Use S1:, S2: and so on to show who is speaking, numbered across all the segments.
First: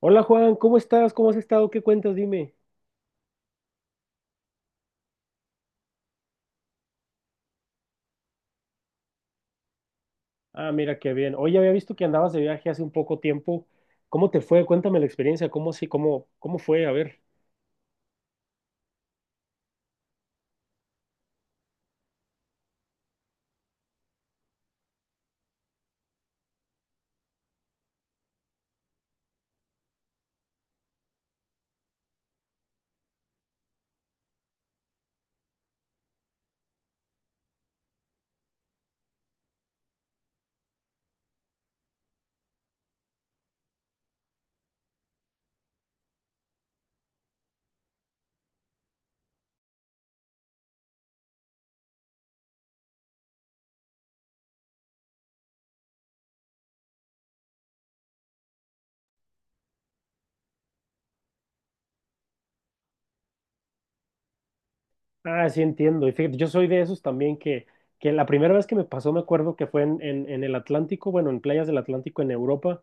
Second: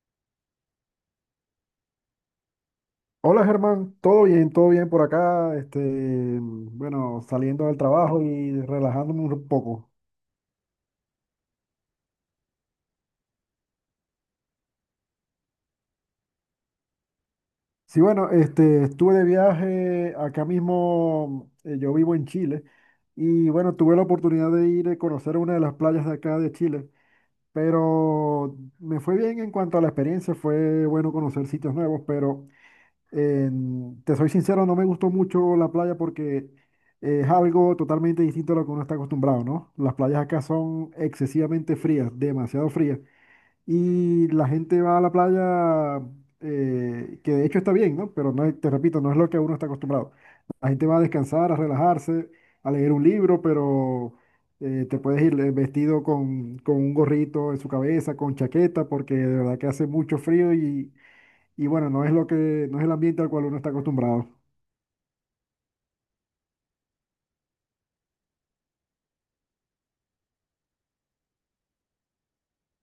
S1: Hola Juan, ¿cómo estás? ¿Cómo has estado? ¿Qué cuentas? Dime.
S2: Hola Germán, todo bien por acá, bueno, saliendo del trabajo y relajándome un poco.
S1: Ah, mira, qué bien. Oye, había visto que andabas de viaje hace un poco tiempo. ¿Cómo te fue? Cuéntame la experiencia. ¿Cómo sí? ¿¿Cómo fue? A ver.
S2: Sí, bueno, estuve de viaje acá mismo, yo vivo en Chile y bueno, tuve la oportunidad de ir a conocer una de las playas de acá de Chile, pero me fue bien en cuanto a la experiencia, fue bueno conocer sitios nuevos, pero te soy sincero, no me gustó mucho la playa porque es algo totalmente distinto a lo que uno está acostumbrado, ¿no? Las playas acá son excesivamente frías, demasiado frías. Y la gente va a la playa, que de hecho está bien, ¿no? Pero no, te repito, no es lo que uno está acostumbrado. La gente va a descansar, a relajarse, a leer un libro, pero te puedes ir vestido con un gorrito en su cabeza, con chaqueta, porque de verdad que hace mucho frío y bueno, no es el ambiente al cual uno está acostumbrado.
S1: Ah, sí, entiendo. Y fíjate, yo soy de esos también que la primera vez que me pasó, me acuerdo que fue en el Atlántico, bueno, en playas del Atlántico en Europa,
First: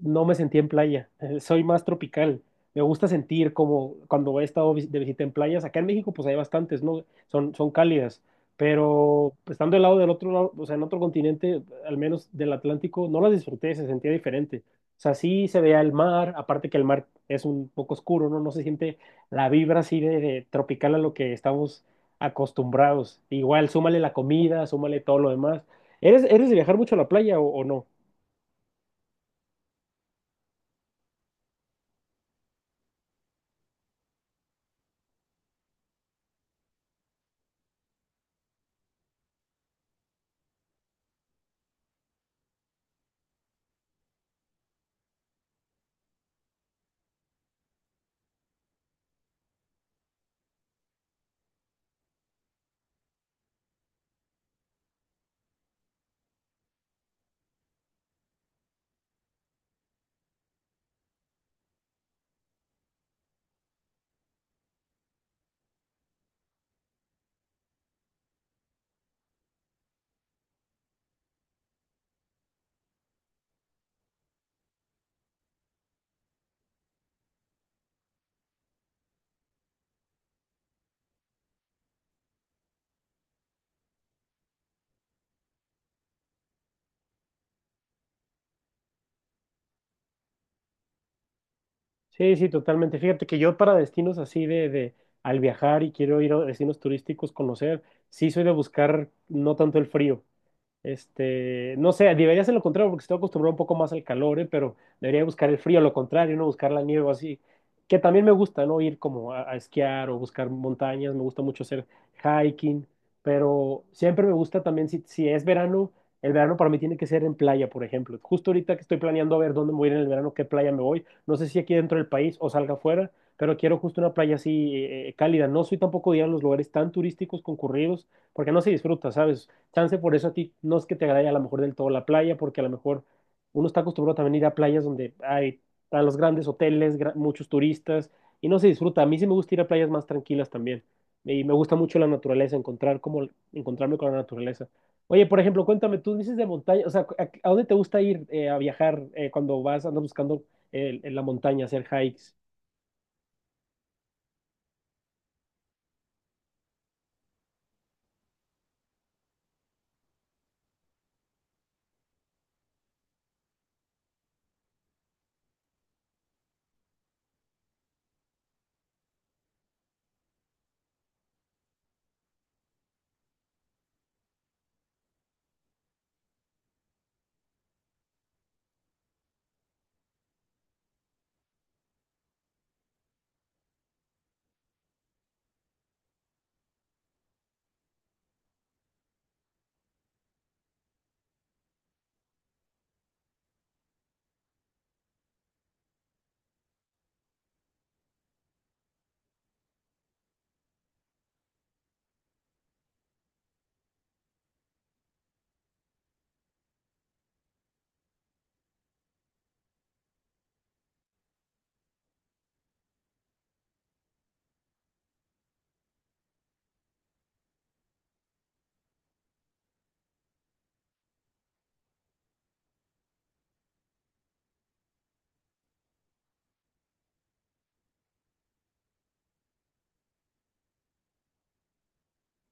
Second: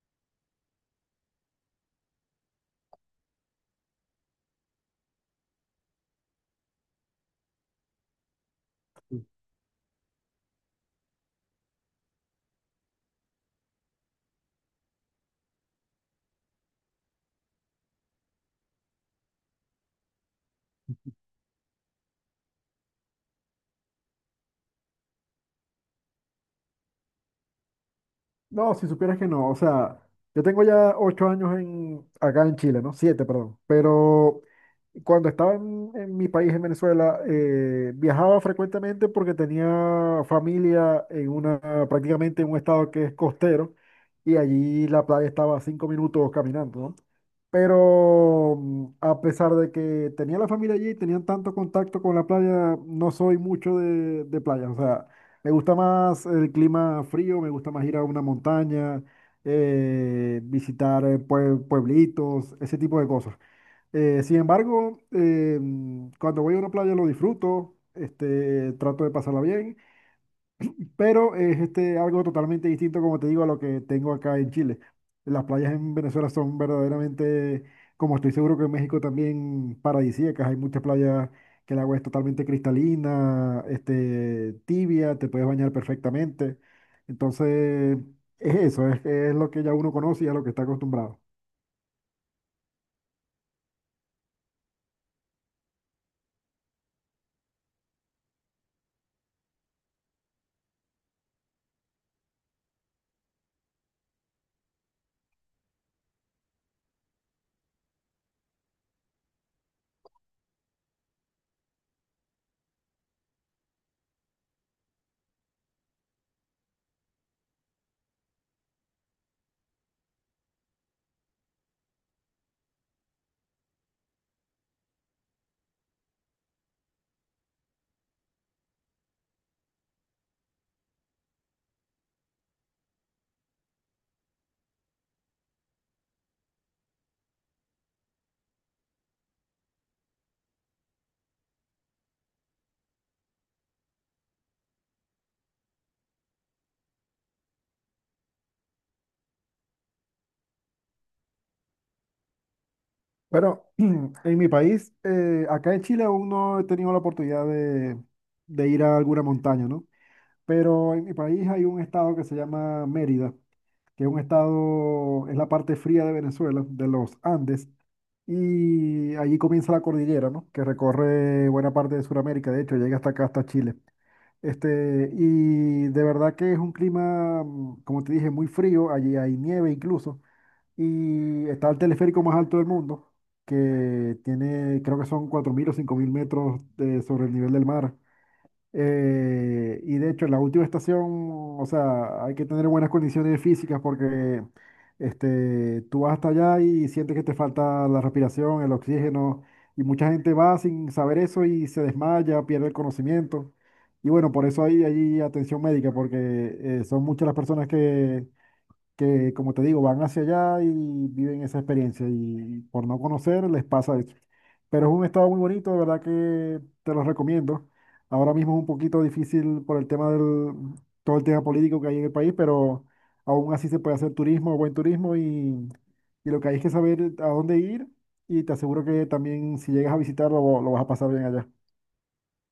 S1: no me sentí en playa, soy más tropical. Me gusta sentir como cuando he estado de visita en playas, acá en México pues hay bastantes, ¿no? Son cálidas, pero pues, estando del lado del otro lado, o sea, en otro continente, al menos del Atlántico, no las disfruté, se sentía diferente. O sea, sí se veía el mar, aparte que el mar es un poco oscuro, ¿no? No se siente la vibra así de tropical a lo que estamos acostumbrados. Igual, súmale la comida, súmale todo lo demás. ¿Eres de viajar mucho a la playa o no?
S2: No, si supieras que no, o sea, yo tengo ya 8 años acá en Chile, ¿no? Siete, perdón. Pero cuando estaba en mi país, en Venezuela, viajaba frecuentemente porque tenía familia prácticamente en un estado que es costero y allí la playa estaba a 5 minutos caminando, ¿no? Pero a pesar de que tenía la familia allí, tenían tanto contacto con la playa, no soy mucho de playa. O sea, me gusta más el clima frío, me gusta más ir a una montaña, visitar pueblitos, ese tipo de cosas. Sin embargo, cuando voy a una playa lo disfruto, trato de pasarla bien, pero es algo totalmente distinto, como te digo, a lo que tengo acá en Chile. Las playas en Venezuela son verdaderamente, como estoy seguro que en México también, paradisíacas. Hay muchas playas que el agua es totalmente cristalina, tibia, te puedes bañar perfectamente. Entonces, es eso, es lo que ya uno conoce y a lo que está acostumbrado.
S1: Sí, sí, totalmente. Fíjate que yo para destinos así de al viajar y quiero ir a destinos turísticos, conocer, sí soy de buscar no tanto el frío. Este, no sé, debería ser lo contrario porque estoy acostumbrado un poco más al calor, ¿eh? Pero debería buscar el frío, lo contrario, no buscar la nieve o así. Que también me gusta, ¿no? Ir como a esquiar o buscar montañas, me gusta mucho hacer hiking, pero siempre me gusta también, si es verano, el verano para mí tiene que ser en playa, por ejemplo. Justo ahorita que estoy planeando a ver dónde me voy a ir en el verano, qué playa me voy, no sé si aquí dentro del país o salga afuera, pero quiero justo una playa así cálida. No soy tampoco de ir a los lugares tan turísticos concurridos, porque no se disfruta, ¿sabes? Chance por eso a ti no es que te agrade a lo mejor del todo la playa, porque a lo mejor uno está acostumbrado también a ir a playas donde hay están los grandes hoteles, muchos turistas, y no se disfruta. A mí sí me gusta ir a playas más tranquilas también. Y me gusta mucho la naturaleza, encontrarme con la naturaleza. Oye, por ejemplo, cuéntame, tú dices de montaña, o sea, a dónde te gusta ir a viajar cuando vas, andas buscando en la montaña, hacer hikes?
S2: Pero en mi país, acá en Chile aún no he tenido la oportunidad de ir a alguna montaña, ¿no? Pero en mi país hay un estado que se llama Mérida, que es un estado, es la parte fría de Venezuela, de los Andes, y allí comienza la cordillera, ¿no? Que recorre buena parte de Sudamérica, de hecho, llega hasta acá, hasta Chile. Y de verdad que es un clima, como te dije, muy frío, allí hay nieve incluso. Y está el teleférico más alto del mundo, que tiene, creo que son 4.000 o 5.000 metros sobre el nivel del mar. Y de hecho, la última estación, o sea, hay que tener buenas condiciones físicas porque tú vas hasta allá y sientes que te falta la respiración, el oxígeno, y mucha gente va sin saber eso y se desmaya, pierde el conocimiento. Y bueno, por eso hay atención médica, porque son muchas las personas que como te digo, van hacia allá y viven esa experiencia y por no conocer les pasa eso. Pero es un estado muy bonito, de verdad que te lo recomiendo. Ahora mismo es un poquito difícil por todo el tema político que hay en el país, pero aún así se puede hacer turismo, buen turismo y lo que hay es que saber a dónde ir y te aseguro que también si llegas a visitarlo lo vas a pasar bien allá.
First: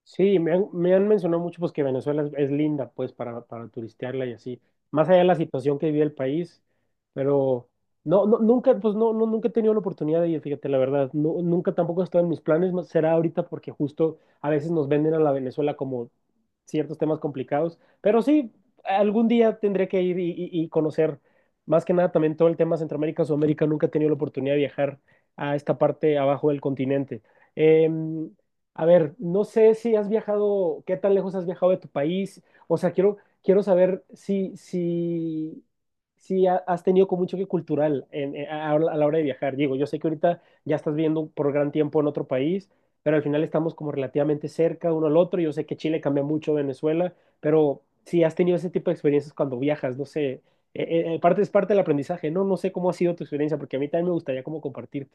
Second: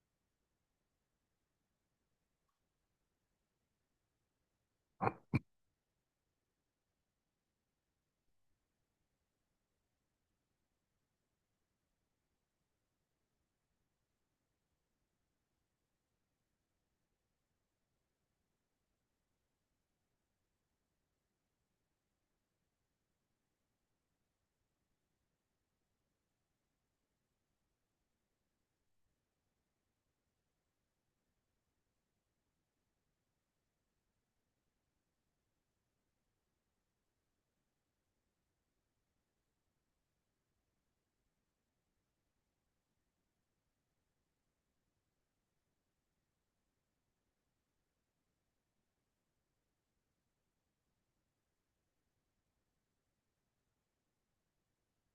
S1: Sí, me han mencionado mucho pues que Venezuela es linda pues para turistearla y así, más allá de la situación que vive el país, pero no, no, nunca, pues no, no, nunca he tenido la oportunidad de ir, fíjate, la verdad, no, nunca tampoco está en mis planes, más será ahorita porque justo a veces nos venden a la Venezuela como ciertos temas complicados, pero sí, algún día tendré que ir y conocer más que nada también todo el tema Centroamérica, Sudamérica, nunca he tenido la oportunidad de viajar a esta parte abajo del continente. Eh, a ver, no sé si has viajado, qué tan lejos has viajado de tu país. O sea, quiero saber si has tenido como un choque cultural a la hora de viajar. Digo, yo sé que ahorita ya estás viviendo por gran tiempo en otro país, pero al final estamos como relativamente cerca uno al otro. Yo sé que Chile cambia mucho, Venezuela, pero si has tenido ese tipo de experiencias cuando viajas, no sé. Parte es parte del aprendizaje, ¿no? No sé cómo ha sido tu experiencia, porque a mí también me gustaría como compartir.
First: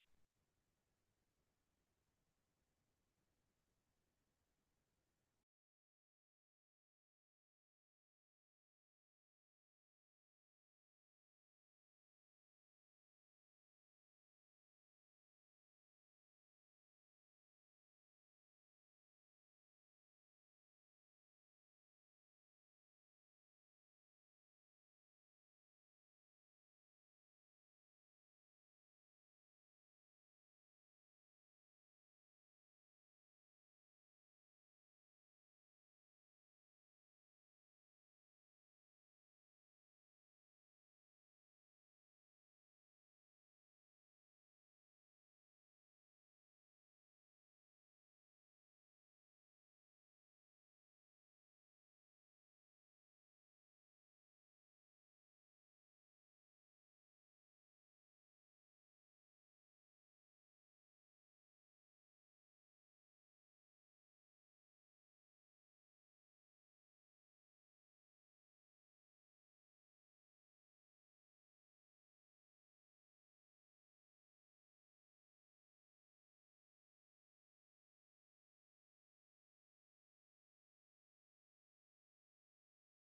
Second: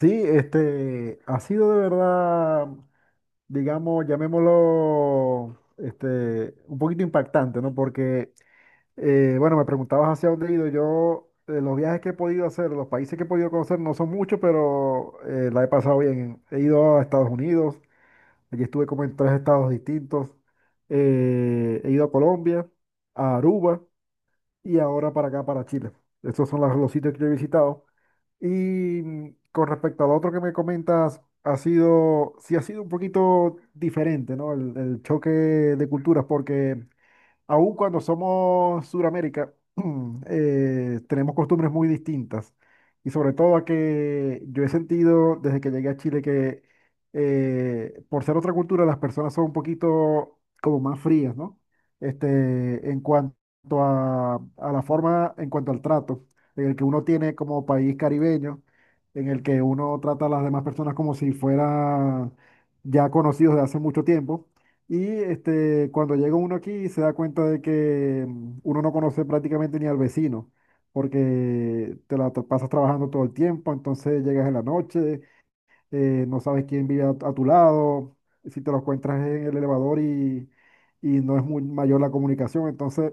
S2: Sí, ha sido de verdad, digamos, llamémoslo, un poquito impactante, ¿no? Porque, bueno, me preguntabas hacia dónde he ido. Yo, los viajes que he podido hacer, los países que he podido conocer, no son muchos, pero la he pasado bien. He ido a Estados Unidos, allí estuve como en 3 estados distintos. He ido a Colombia, a Aruba y ahora para acá, para Chile. Esos son los sitios que yo he visitado. Y con respecto al otro que me comentas, sí ha sido un poquito diferente, ¿no? El choque de culturas, porque aún cuando somos Suramérica, tenemos costumbres muy distintas. Y sobre todo a que yo he sentido desde que llegué a Chile que por ser otra cultura las personas son un poquito como más frías, ¿no? En cuanto a la forma, en cuanto al trato, en el que uno tiene como país caribeño, en el que uno trata a las demás personas como si fuera ya conocidos de hace mucho tiempo. Y cuando llega uno aquí se da cuenta de que uno no conoce prácticamente ni al vecino, porque te la pasas trabajando todo el tiempo, entonces llegas en la noche, no sabes quién vive a tu lado, si te lo encuentras en el elevador y no es muy mayor la comunicación. Entonces,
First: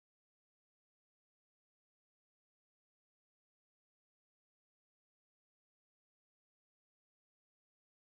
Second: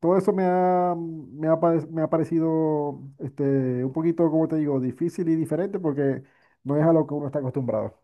S2: todo eso me ha parecido un poquito, como te digo, difícil y diferente porque no es a lo que uno está acostumbrado.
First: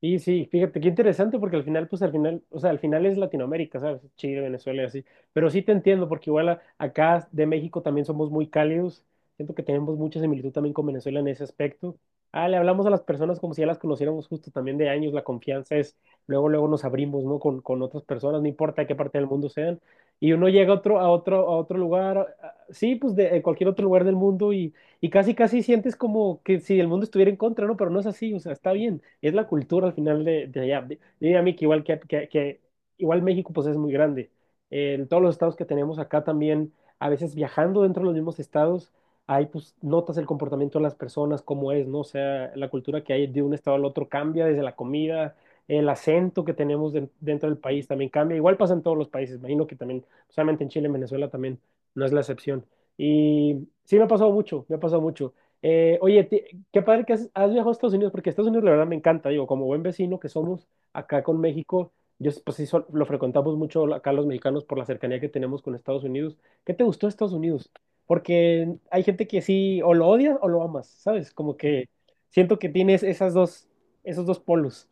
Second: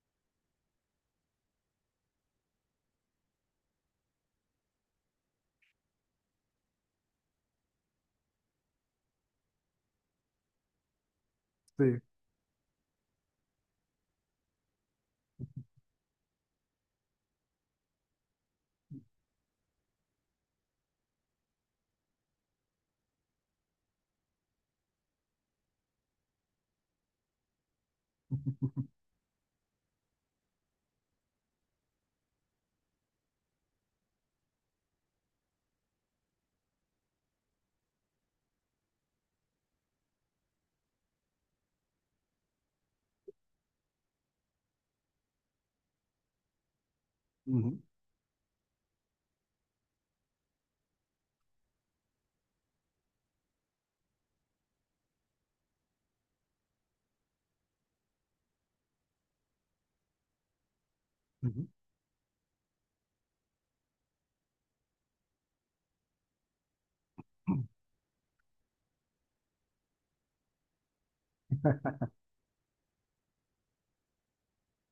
S1: Y sí, fíjate, qué interesante porque al final, pues al final, o sea, al final es Latinoamérica, ¿sabes? Chile, Venezuela y así. Pero sí te entiendo porque igual acá de México también somos muy cálidos. Siento que tenemos mucha similitud también con Venezuela en ese aspecto.
S2: Sí.
S1: Ah, le hablamos a las personas como si ya las conociéramos justo también de años. La confianza es, luego, luego nos abrimos, ¿no? Con otras personas, no importa de qué parte del mundo sean. Y uno llega a otro, a otro, a otro lugar, sí, pues de cualquier otro lugar del mundo y casi, casi sientes como que si el mundo estuviera en contra, ¿no? Pero no es así, o sea, está bien, es la cultura al final de allá. Diría a mí que igual, que igual México pues es muy grande. En todos los estados que tenemos acá también, a veces viajando dentro de los mismos estados, ahí pues notas el comportamiento de las personas, cómo es, ¿no? O sea, la cultura que hay de un estado al otro cambia desde la comida. El acento que tenemos dentro del
S2: Ujú,
S1: país también cambia. Igual pasa en todos los países. Me imagino que también, solamente en Chile, en Venezuela también no es la excepción. Y sí, me ha pasado mucho, me ha pasado mucho. Oye, qué padre que has viajado a Estados Unidos, porque Estados Unidos la verdad me encanta, digo, como buen vecino que somos acá con México, yo s- pues sí sol- lo frecuentamos mucho acá los mexicanos por la cercanía que tenemos con Estados Unidos. ¿Qué te gustó de Estados
S2: ujú.
S1: Unidos? Porque hay gente que sí, o lo odias o lo amas, ¿sabes? Como que siento que tienes esas dos, esos dos polos.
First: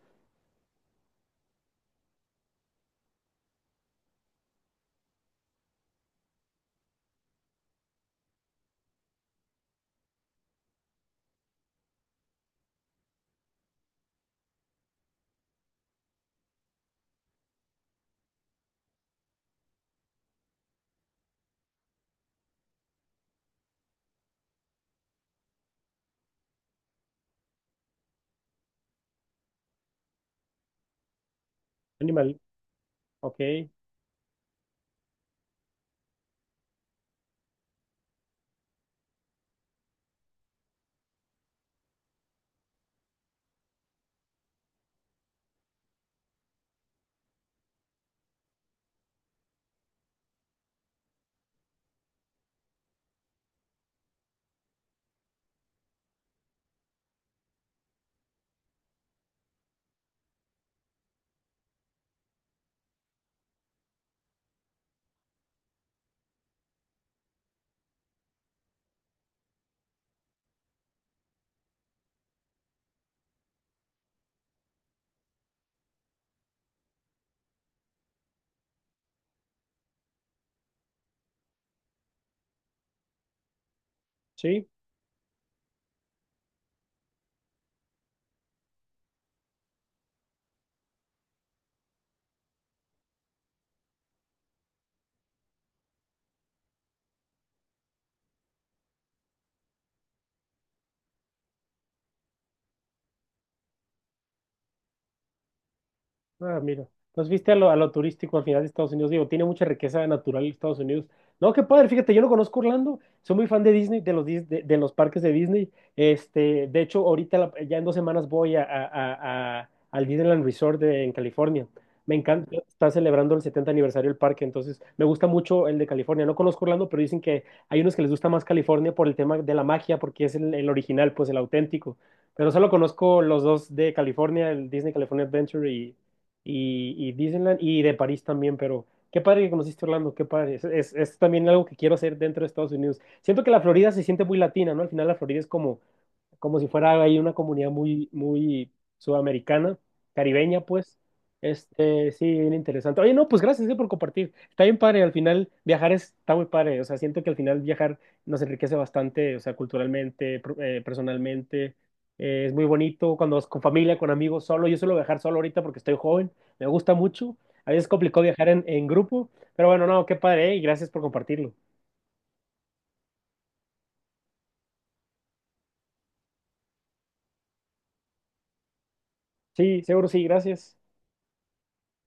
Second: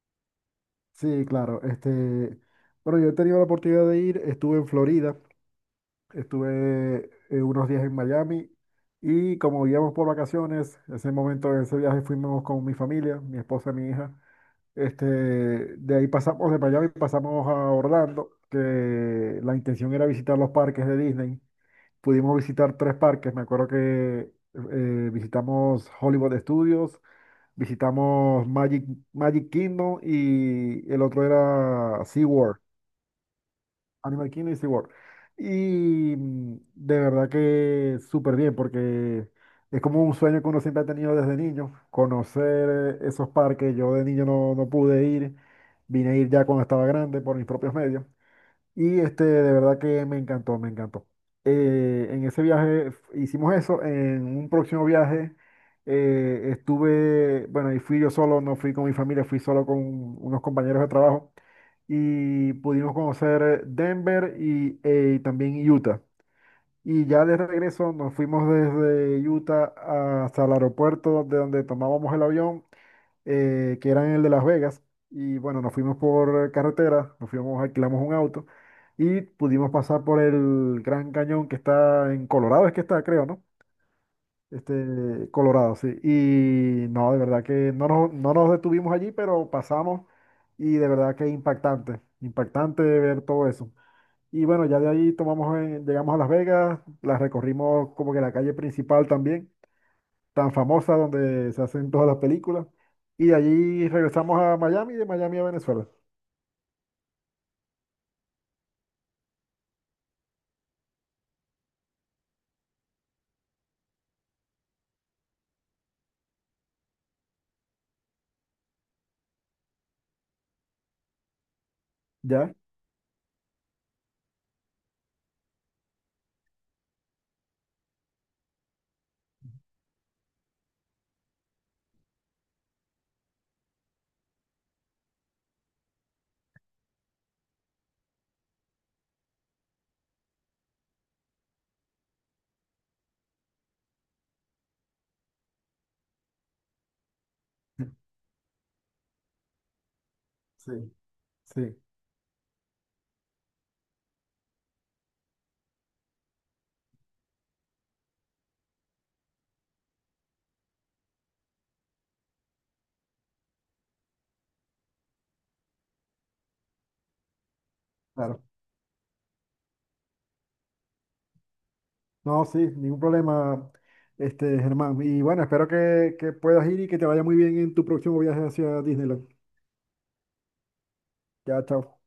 S2: Sí, claro. Bueno, yo he tenido la oportunidad de ir, estuve en Florida, estuve unos días en Miami y como íbamos por vacaciones, ese momento, ese viaje fuimos con mi familia, mi esposa y mi hija. De ahí pasamos de Miami, pasamos a Orlando, que la intención era visitar los parques de Disney. Pudimos visitar 3 parques, me acuerdo que visitamos Hollywood Studios, visitamos Magic Kingdom y el otro era
S1: Animal, ok,
S2: Animal Kingdom y SeaWorld. Y de verdad que súper bien porque es como un sueño que uno siempre ha tenido desde niño, conocer esos parques. Yo de niño no pude ir, vine a ir ya cuando estaba grande por mis propios medios. Y de verdad que me encantó, me encantó. En ese viaje hicimos eso. En un próximo viaje estuve, bueno, y fui yo solo, no fui con mi familia, fui solo con unos compañeros de trabajo. Y pudimos conocer Denver y también Utah. Y ya de regreso nos fuimos desde Utah hasta el aeropuerto de donde tomábamos el avión que eran el de Las Vegas. Y bueno, nos fuimos por carretera, alquilamos un auto y pudimos pasar por el Gran Cañón que está en Colorado, es que está, creo, ¿no?
S1: sí.
S2: Colorado, sí. Y no, de verdad que no nos detuvimos allí, pero pasamos y de verdad que impactante, impactante ver todo eso. Y bueno, ya de ahí llegamos a Las Vegas, las recorrimos como que la calle principal también tan famosa donde se hacen todas las películas. Y de allí regresamos a Miami y de Miami a Venezuela.
S1: Ah, mira. Entonces viste a a lo turístico al final de Estados Unidos. Digo, tiene mucha riqueza natural Estados Unidos. No, qué padre, fíjate, yo no conozco Orlando. Soy muy fan de Disney, de de los parques de Disney. Este, de hecho, ahorita ya en dos semanas voy al Disneyland Resort en California. Me
S2: ¿Ya?
S1: encanta, está celebrando el 70 aniversario del parque, entonces me gusta mucho el de California. No conozco Orlando, pero dicen que hay unos que les gusta más California por el tema de la magia, porque es el original, pues el auténtico. Pero solo conozco los dos de California, el Disney California Adventure y Disneyland y de París también, pero qué padre que conociste Orlando, qué padre. Es también algo que quiero hacer dentro de Estados Unidos. Siento que la Florida se siente muy latina, ¿no? Al final la Florida es como, como si fuera ahí una comunidad muy sudamericana, caribeña,
S2: Sí,
S1: pues.
S2: sí,
S1: Este, sí, bien interesante. Oye, no, pues gracias por compartir. Está bien padre, al final viajar está muy padre. O sea, siento que al final viajar nos enriquece bastante, o sea, culturalmente, personalmente. Es muy bonito cuando vas con familia, con amigos, solo. Yo suelo viajar solo ahorita porque estoy joven, me gusta mucho. A veces es complicado
S2: claro.
S1: viajar en grupo, pero bueno, no, qué padre, y gracias por compartirlo.
S2: No, sí, ningún problema, Germán. Y bueno, espero que puedas ir y que te vaya muy bien en tu próximo viaje hacia Disneyland.
S1: Sí, seguro sí, gracias.
S2: Ya, chao.